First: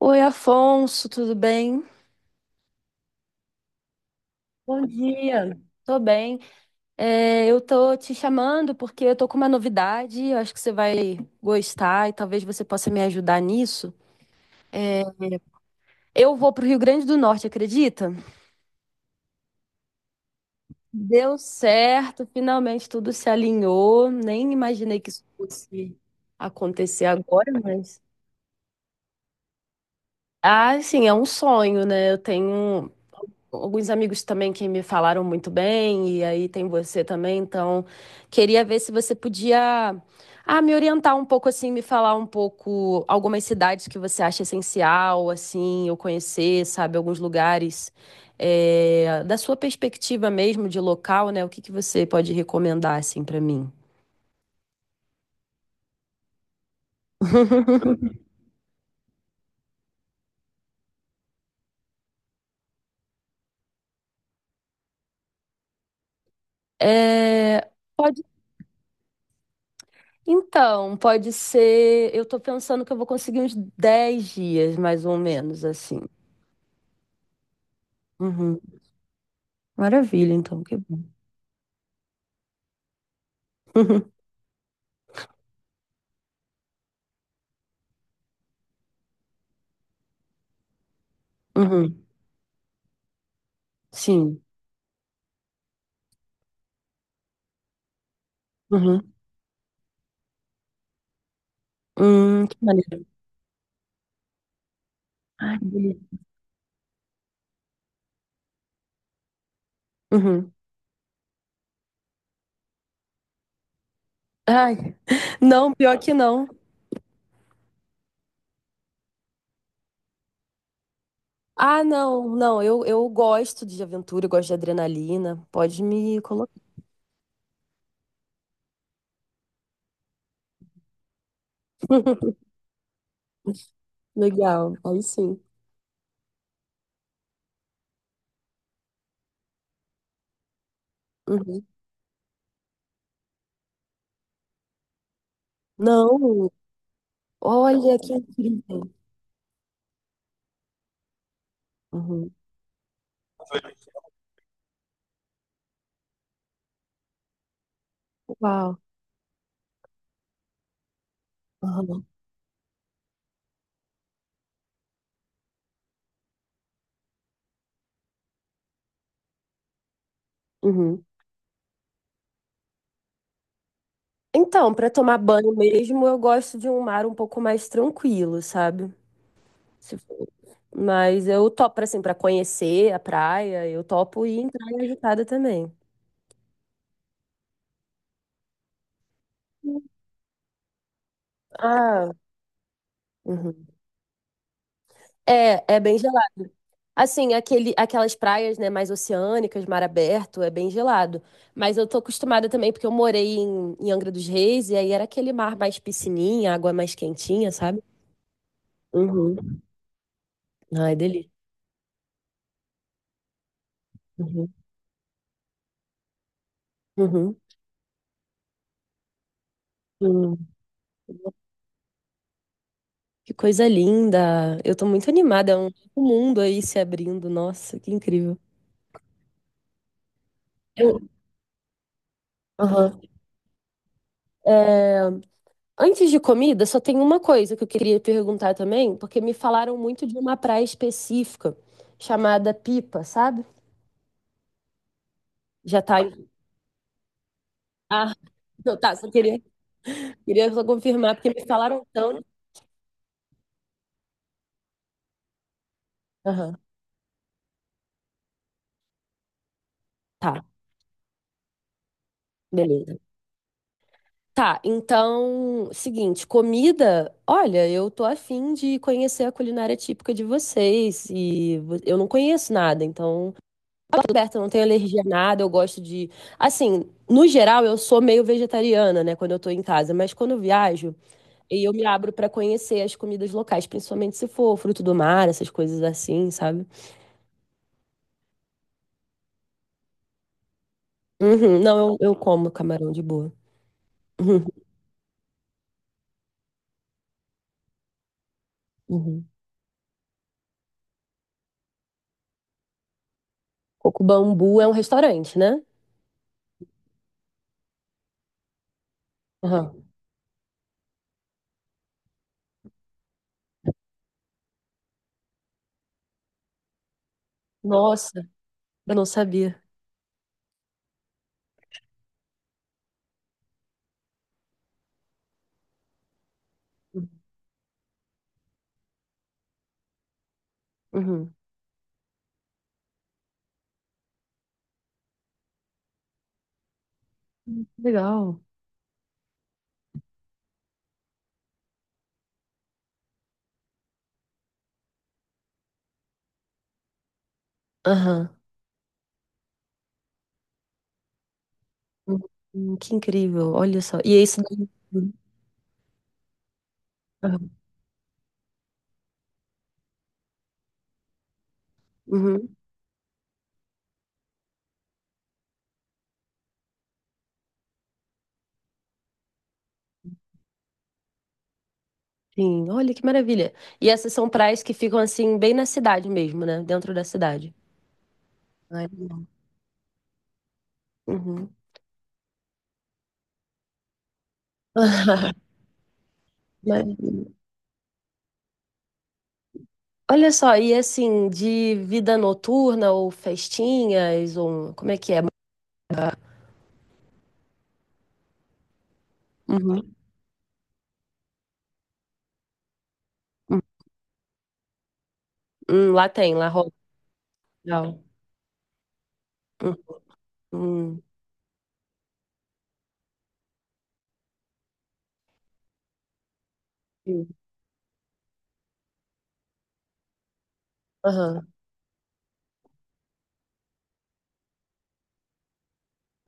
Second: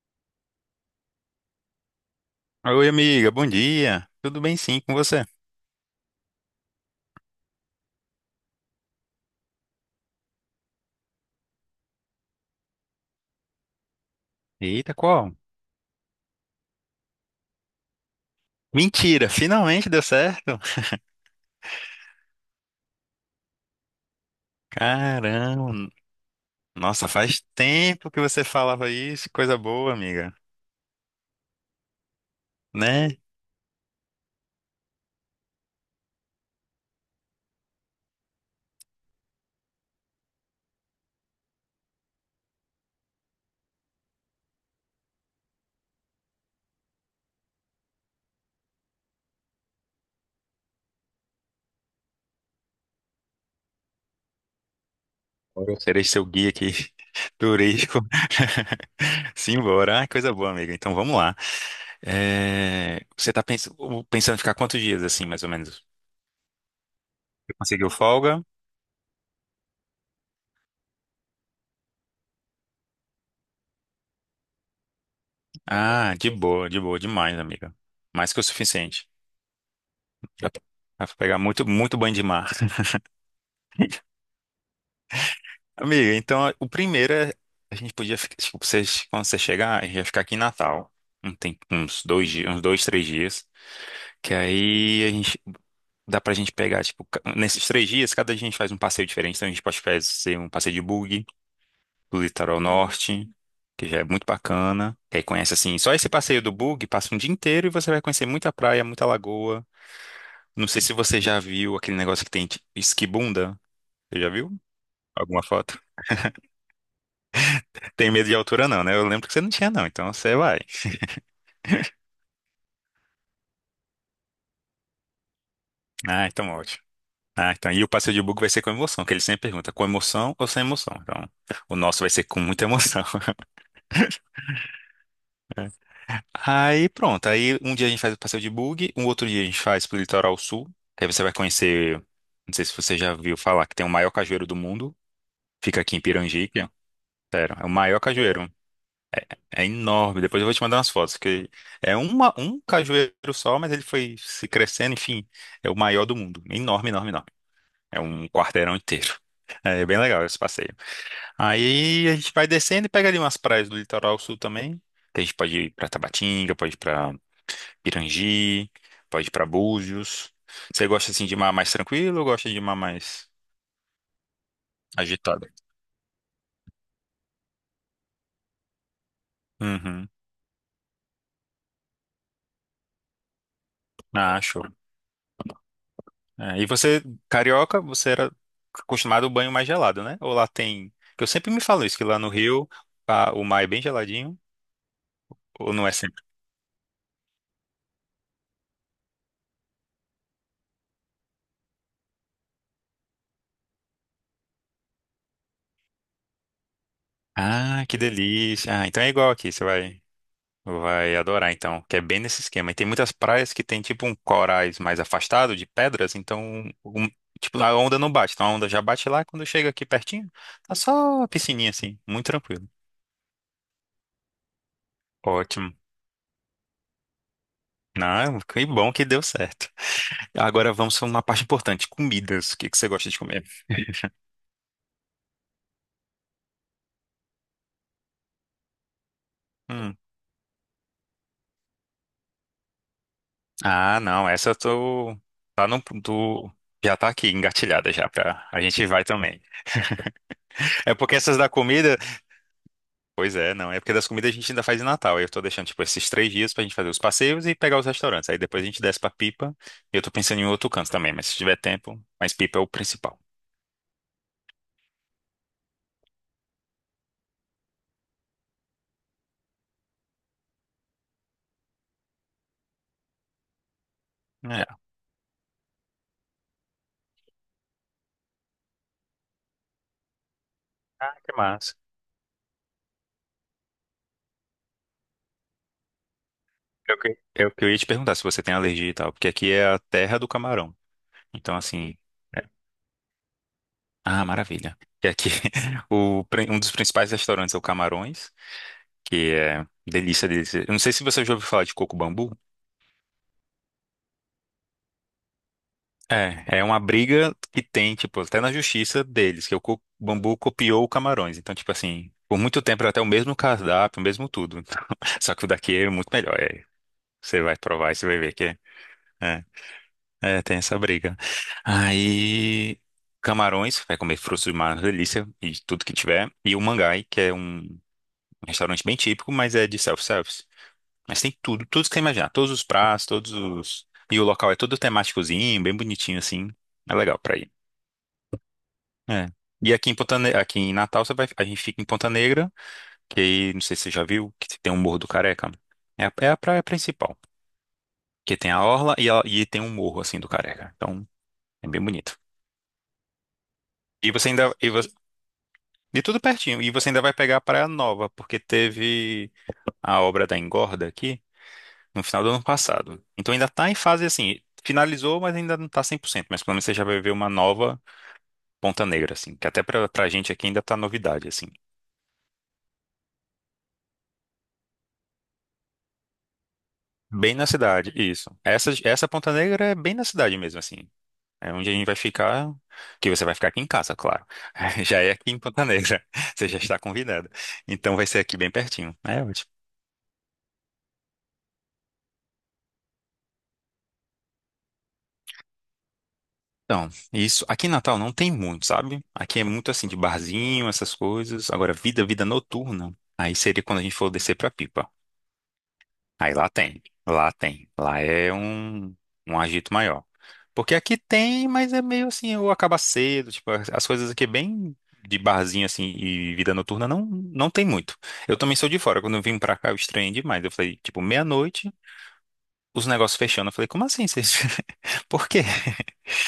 Oi, Afonso, tudo bem? Oi, amiga, bom dia. Tudo bem sim Bom com você? dia. Tô bem. É, eu tô te chamando porque eu tô com uma novidade, eu acho que você vai gostar e talvez você possa me ajudar nisso. Eita, qual? Eu vou pro Rio Grande do Norte, acredita? Mentira, finalmente deu certo. Deu certo, finalmente tudo se alinhou. Nem imaginei que isso Caramba, fosse acontecer nossa, faz agora, mas. tempo que você falava isso, coisa boa, amiga, Ah, sim, é um sonho, né? Eu tenho né? alguns amigos também que me falaram muito bem, e aí tem você também, então queria ver se você podia me orientar um pouco assim, me falar um pouco algumas cidades que você acha essencial, assim, eu conhecer, sabe, alguns lugares é, da sua perspectiva mesmo de local, né? O que que você pode recomendar assim para mim? Agora eu serei seu guia aqui, turístico. Simbora, ah, coisa boa, amiga. Então vamos lá. É, você tá pensando em ficar quantos dias assim, mais ou menos? Você É, conseguiu pode, folga? então, pode ser, eu tô pensando que eu vou conseguir uns 10 dias mais ou menos assim. Ah, de boa, demais, amiga. Mais que o Uhum. suficiente. Maravilha, Dá pra então, que bom. dá pra pegar muito, muito banho de mar. Amiga, então o primeiro é. A gente podia. Tipo, vocês, quando você chegar, a gente vai ficar aqui em Natal. Um tem Uhum, uns uhum, 2 dias, uns 2, 3 dias. Que sim. aí a gente. Dá pra gente pegar, tipo, nesses 3 dias, cada dia a gente faz um Uhum. passeio diferente. Então a gente pode fazer um passeio de bug do Que litoral maneiro. norte, que já é muito bacana. Que aí conhece Ai, que assim, só esse delícia. passeio do bug passa um dia inteiro e você vai conhecer muita praia, muita lagoa. Uhum. Não sei se você já viu aquele negócio que tem de esquibunda. Você já viu? Ai, Alguma não, foto? pior que não. Tem medo de altura, não, né? Eu lembro que você não tinha, não. Então você vai. Ah, não, não, eu gosto de aventura, eu gosto de adrenalina. Pode me Ah, então colocar. ótimo. Ah, então. E o passeio de bug vai ser com emoção, que ele sempre pergunta, com emoção ou sem emoção? Então, o nosso vai ser com muita emoção. Legal, aí sim. Aí pronto. Aí um dia a gente faz o passeio de bug, um outro dia a gente faz pro litoral sul. Que aí você vai Uhum. conhecer. Não sei se você já viu falar que tem o maior cajueiro do mundo. Fica aqui em Não, Pirangique. ó. Sério, é o olha maior que cajueiro. incrível. É enorme. Depois eu vou te mandar umas fotos, que é uma, Uhum. um cajueiro só, mas ele foi se crescendo, enfim. É o maior do mundo. Enorme, enorme, enorme. É um quarteirão Uau. inteiro. É bem legal esse passeio. Uhum. Aí a gente vai descendo e pega ali umas praias do litoral sul também. Que a gente pode ir pra Tabatinga, pode ir pra Pirangi, pode ir pra Búzios. Você Uhum. gosta assim de mar mais tranquilo ou gosta de mar mais Então, para tomar agitado? banho mesmo, eu gosto de um mar um pouco mais tranquilo, sabe? Se Uhum. for. Mas eu topo, assim, pra conhecer a praia, eu topo ir Ah, em show. praia agitada também. É, e você, carioca, você era acostumado ao banho mais gelado, né? Ou lá tem. Que eu sempre me falo isso, que Ah, lá no Rio o mar uhum. é bem geladinho, ou É, é não é bem sempre? gelado. Assim, aquele, aquelas praias, né, mais oceânicas, mar aberto, é bem gelado. Mas eu tô acostumada também, porque eu morei em Angra dos Reis, e aí era aquele mar mais piscininha, água mais quentinha, sabe? Ah, que delícia. Ah, então é igual aqui, Uhum. você vai. Ai, Vai delícia. adorar, então, que é bem nesse esquema. E tem muitas praias que tem tipo um Uhum. corais mais afastado de pedras, então um- Uhum. tipo, a onda não bate. Então a onda já bate lá, quando chega aqui pertinho, Uhum. tá só a piscininha assim, muito tranquilo. Que coisa linda. Eu tô muito animada, é um novo Ótimo. mundo aí se abrindo. Nossa, que incrível. Não, que bom que deu certo. Agora vamos Eu. para uma parte importante, comidas. O que que você Aham. gosta de comer? É, antes de comida, só tem uma coisa que eu queria perguntar também, porque me falaram Hum. muito de uma praia específica chamada Pipa, sabe? Ah, não, essa eu tô tá Já no tá. Do já tá aqui engatilhada já Ah, pra. A não, gente tá, vai só queria, também. queria só É confirmar, porque porque essas me da falaram comida. tanto. Pois é, não. É porque das comidas a gente ainda faz em Natal. Aí eu tô deixando, tipo, esses 3 dias Aham, pra gente fazer os passeios e pegar os restaurantes. Aí depois a gente desce pra Pipa. E eu tô pensando tá, em outro canto também, mas se tiver tempo, mas Pipa é o beleza. principal. Tá, então, seguinte, comida, olha, eu tô afim de conhecer a culinária típica de vocês e eu não conheço nada, então tudo certo, eu não tenho É. alergia a nada, eu gosto de. Assim, no geral, eu sou meio vegetariana, né, quando eu tô em casa, mas quando eu viajo, Ah, que e eu massa. me abro pra conhecer as comidas locais, principalmente se for fruto do mar, essas coisas assim, sabe? Eu ia te perguntar se você tem alergia e tal, porque aqui é a terra do camarão. Então, Uhum, não, eu, assim. eu é- como camarão de boa. Ah, maravilha. E aqui, o, um dos principais restaurantes é o Camarões, Uhum. que é delícia, delícia. Eu não sei se você já ouviu falar de Coco Bambu. Coco Bambu é um restaurante, né? É, é uma briga que tem, tipo, até na justiça deles, que o Aham. co- bambu copiou o Camarões. Então, tipo assim, por muito tempo era até o mesmo cardápio, o mesmo tudo. Só que o daqui é muito melhor. É, você vai provar e você vai Nossa, ver que é. eu não É, sabia. é, tem essa briga. Aí, Camarões, vai comer frutos do mar, uma delícia, e tudo que tiver. E o Mangai, Uhum. que é um restaurante bem típico, mas é de self-service. Mas tem tudo, tudo que você imaginar. Todos os pratos, todos os. E o local é todo temáticozinho, bem bonitinho, assim. É legal pra ir. Que legal. É. E aqui em aqui em Natal você vai, a gente fica em Ponta Negra, que aí, não sei se você já viu, que tem um Morro do Careca. É a praia principal, Aham. que tem a orla e, e tem um morro assim do Careca. Então, é bem bonito. Hum, que incrível, olha só. E E é você isso ainda daí. e, você, Uhum. e tudo pertinho, e você ainda vai pegar a Aham. Praia Nova, porque teve a obra da Engorda aqui no final do ano Uhum. passado. Então ainda tá em fase assim, finalizou, mas ainda não tá 100%, mas pelo menos você já vai ver uma nova Ponta Negra assim, que até pra gente aqui ainda tá novidade assim. Sim, olha que maravilha. E essas são praias que ficam assim, bem na cidade mesmo, né? Dentro da Bem na cidade. cidade, isso. Essa, Ai, essa Ponta Negra é bem na cidade mesmo, assim. uhum. É onde a gente vai ficar, que você vai ficar aqui em casa, claro. Já é aqui em Ponta Negra. Você já está Maravilha. convidado. Então vai ser aqui bem pertinho. É ótimo. Olha só, e assim, de vida noturna ou festinhas, ou um, como é que é? Então, isso. Aqui em Natal não tem muito, sabe? Aqui é muito assim Uhum. de barzinho, essas coisas. Agora, vida noturna. Aí Hum, seria quando a gente for descer pra Pipa. Lá tem, Aí lá lá rola. tem, lá tem. Lá Legal. é um agito maior. Porque aqui Hum, tem, mas é meio assim, ou acaba cedo, tipo, as coisas aqui é bem de barzinho assim e vida noturna não hum. não tem muito. Eu também sou de fora, quando eu vim pra cá eu estranhei demais. Eu falei, tipo, Aham. meia-noite, os negócios fechando. Eu falei, como assim? Vocês. Por quê?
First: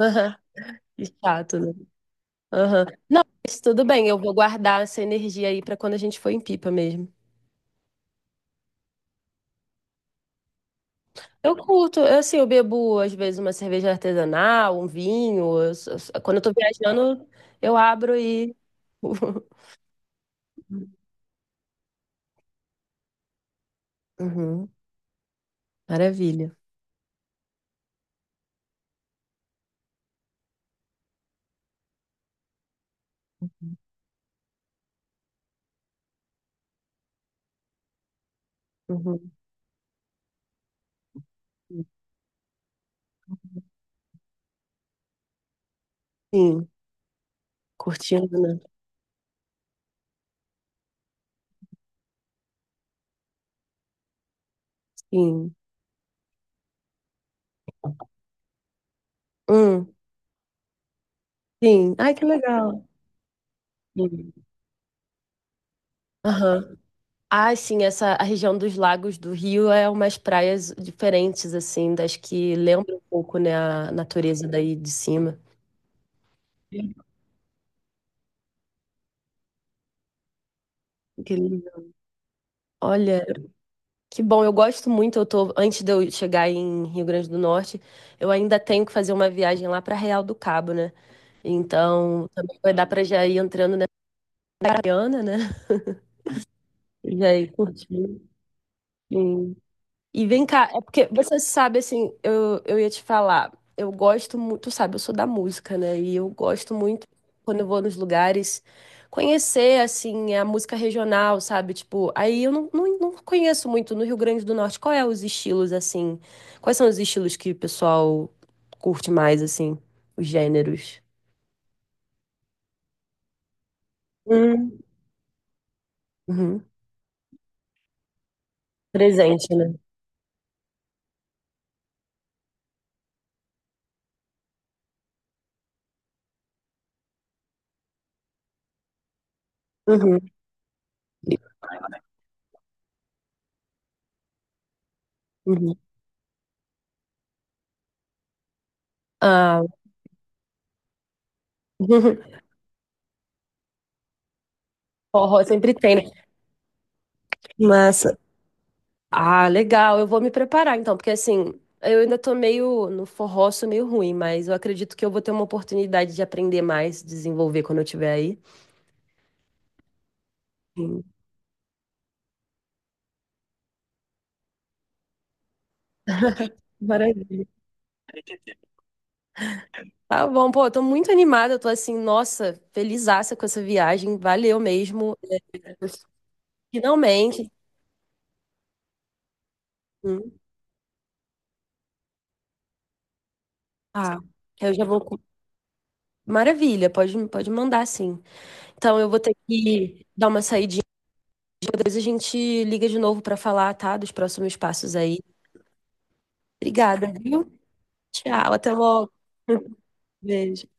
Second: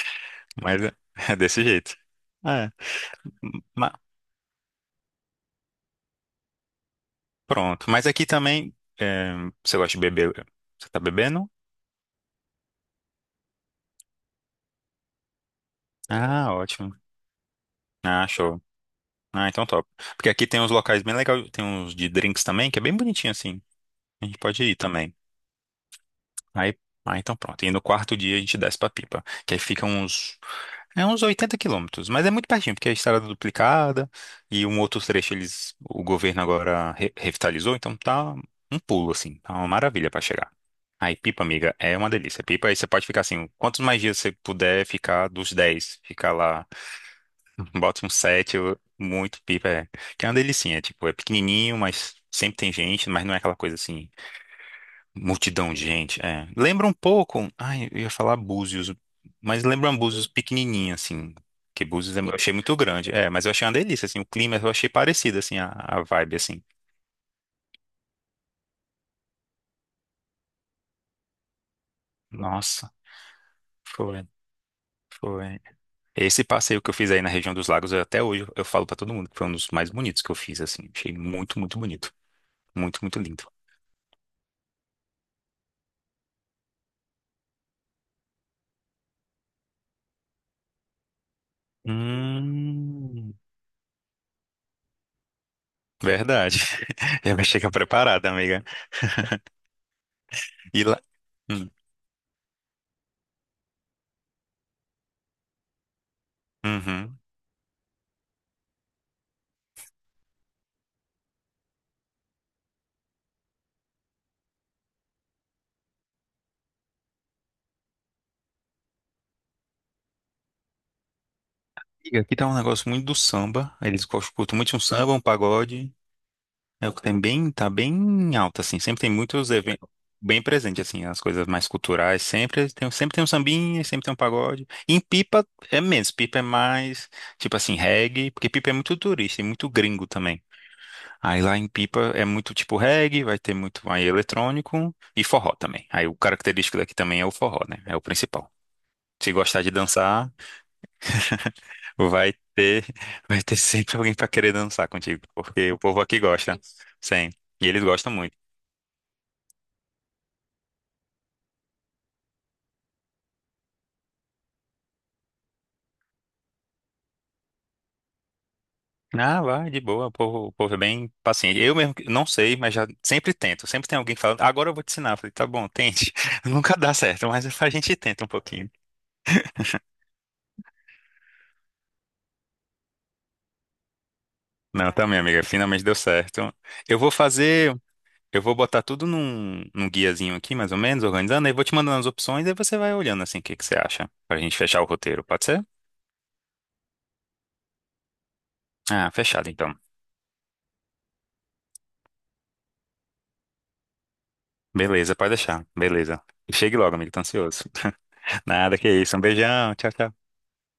Aham. Mas é Que é chato, desse né? jeito. É, Aham. Não, mas tudo ma- bem, eu vou guardar essa energia aí para quando a gente for em Pipa mesmo. pronto. Mas aqui também, é, você gosta de beber? Você tá bebendo? Eu curto, eu, assim, eu bebo às vezes uma cerveja artesanal, um vinho. Quando eu tô Ah, ótimo. viajando, eu abro Ah, e. show. Ah, então top. Porque aqui tem uns locais bem legais, tem uns de drinks também, que é bem bonitinho assim. A gente pode Uhum, ir também. maravilha. Aí, ah, então pronto. E no quarto dia a gente desce pra Pipa, que aí fica uns, é uns 80 quilômetros, mas é muito pertinho, porque a estrada é duplicada e um outro trecho eles, o governo agora revitalizou, então tá um pulo Uhum, assim, tá uma maravilha pra chegar. Aí Pipa, amiga, é uma delícia. Pipa, aí você pode ficar assim, quantos mais dias você puder ficar dos 10, ficar lá. sim, Bota um curtindo, set, né? Muito pipa, é. Que é uma delicinha, tipo, é pequenininho, mas sempre tem gente, mas não é aquela coisa assim, Sim. multidão de gente, é. Lembra um pouco, ai, eu ia falar Búzios, mas lembra Hum, um Búzios pequenininho, assim, que sim. Ai, Búzios que eu achei muito legal. grande, é, mas eu achei uma delícia, assim, o Sim. clima eu achei parecido, assim, a vibe, assim. Aham. Ah, sim, essa a região dos lagos do Rio é umas praias diferentes, assim, das que Nossa, lembram um pouco, né, a foi, natureza daí de cima. foi. Esse passeio que Sim. eu fiz aí na região dos lagos, até hoje eu falo pra todo mundo que foi um dos mais bonitos que eu fiz, assim, achei Que muito, muito lindo. bonito, muito, muito Olha. lindo. Que bom, eu gosto muito. Eu tô, antes de eu chegar em Rio Grande do Norte, eu ainda tenho que fazer uma viagem lá para Real do Cabo, né? Então, também vai dar para já Hum. ir entrando na Mariana, né? Verdade. Já Já vai ir chegar curtindo. preparada, amiga. E vem cá, é E lá. porque você Hum, sabe, assim, eu ia te falar, eu gosto muito, tu sabe, eu sou da música, né? E eu gosto muito, Uhum. quando eu vou nos lugares, conhecer, assim, a música regional, sabe? Tipo, aí eu não, não, não conheço muito no Rio Grande do Norte. Qual é os estilos, assim? Quais são os estilos que o pessoal curte mais, assim? Os gêneros? E aqui tá um negócio muito do samba. Eles curtem muito Hum, um samba, um pagode. Uhum. É o que tem bem, tá bem alto, assim. Sempre tem muitos Presente, né? eventos bem presente, assim, as coisas mais culturais. Sempre tem um sambinha, sempre tem um pagode. E em Pipa é menos. Pipa é mais, tipo assim, reggae, porque Pipa é muito turista e muito gringo Uhum. também. Aí lá em Pipa é muito tipo reggae, vai ter muito aí eletrônico e forró Uhum. também. Aí o característico daqui também é o forró, né? É o principal. Se Ah, gostar de dançar, vai ter, vai ter sempre alguém para querer dançar contigo, forró porque sempre o tem, povo né? aqui gosta. Sim. E eles Mas gostam muito. ah, legal. Eu vou me preparar então, porque assim, eu ainda tô meio no forró, sou meio ruim, mas eu acredito que eu vou ter uma oportunidade de aprender mais, desenvolver quando eu estiver aí. Ah, vai, de boa, o povo é Sim. bem paciente. Eu mesmo não sei, mas já sempre tento. Sempre tem alguém falando, agora eu vou te ensinar. Eu falei, tá bom, tente. Nunca dá certo, Maravilha. mas a gente tenta um pouquinho. Tá bom, pô, eu tô muito animada, eu tô assim, nossa, felizaça com essa viagem, valeu Não, tá, mesmo. minha É, amiga, finalmente deu certo. Eu vou finalmente. fazer Eu vou botar tudo num guiazinho Hum. aqui, mais ou menos, organizando, aí vou te mandando as opções, aí você vai olhando assim o que que você acha, Ah, pra gente eu fechar já o vou. Com- roteiro, pode ser? Maravilha, pode, pode mandar sim. Então eu Ah, vou ter fechado então. que dar uma saidinha, depois a gente liga de novo pra falar, tá, dos próximos passos Beleza, aí. pode deixar. Beleza. Chegue logo, amigo, Obrigada, tô viu? ansioso. Tchau, até Nada que logo. isso. Um beijão. Tchau, tchau. Beijo.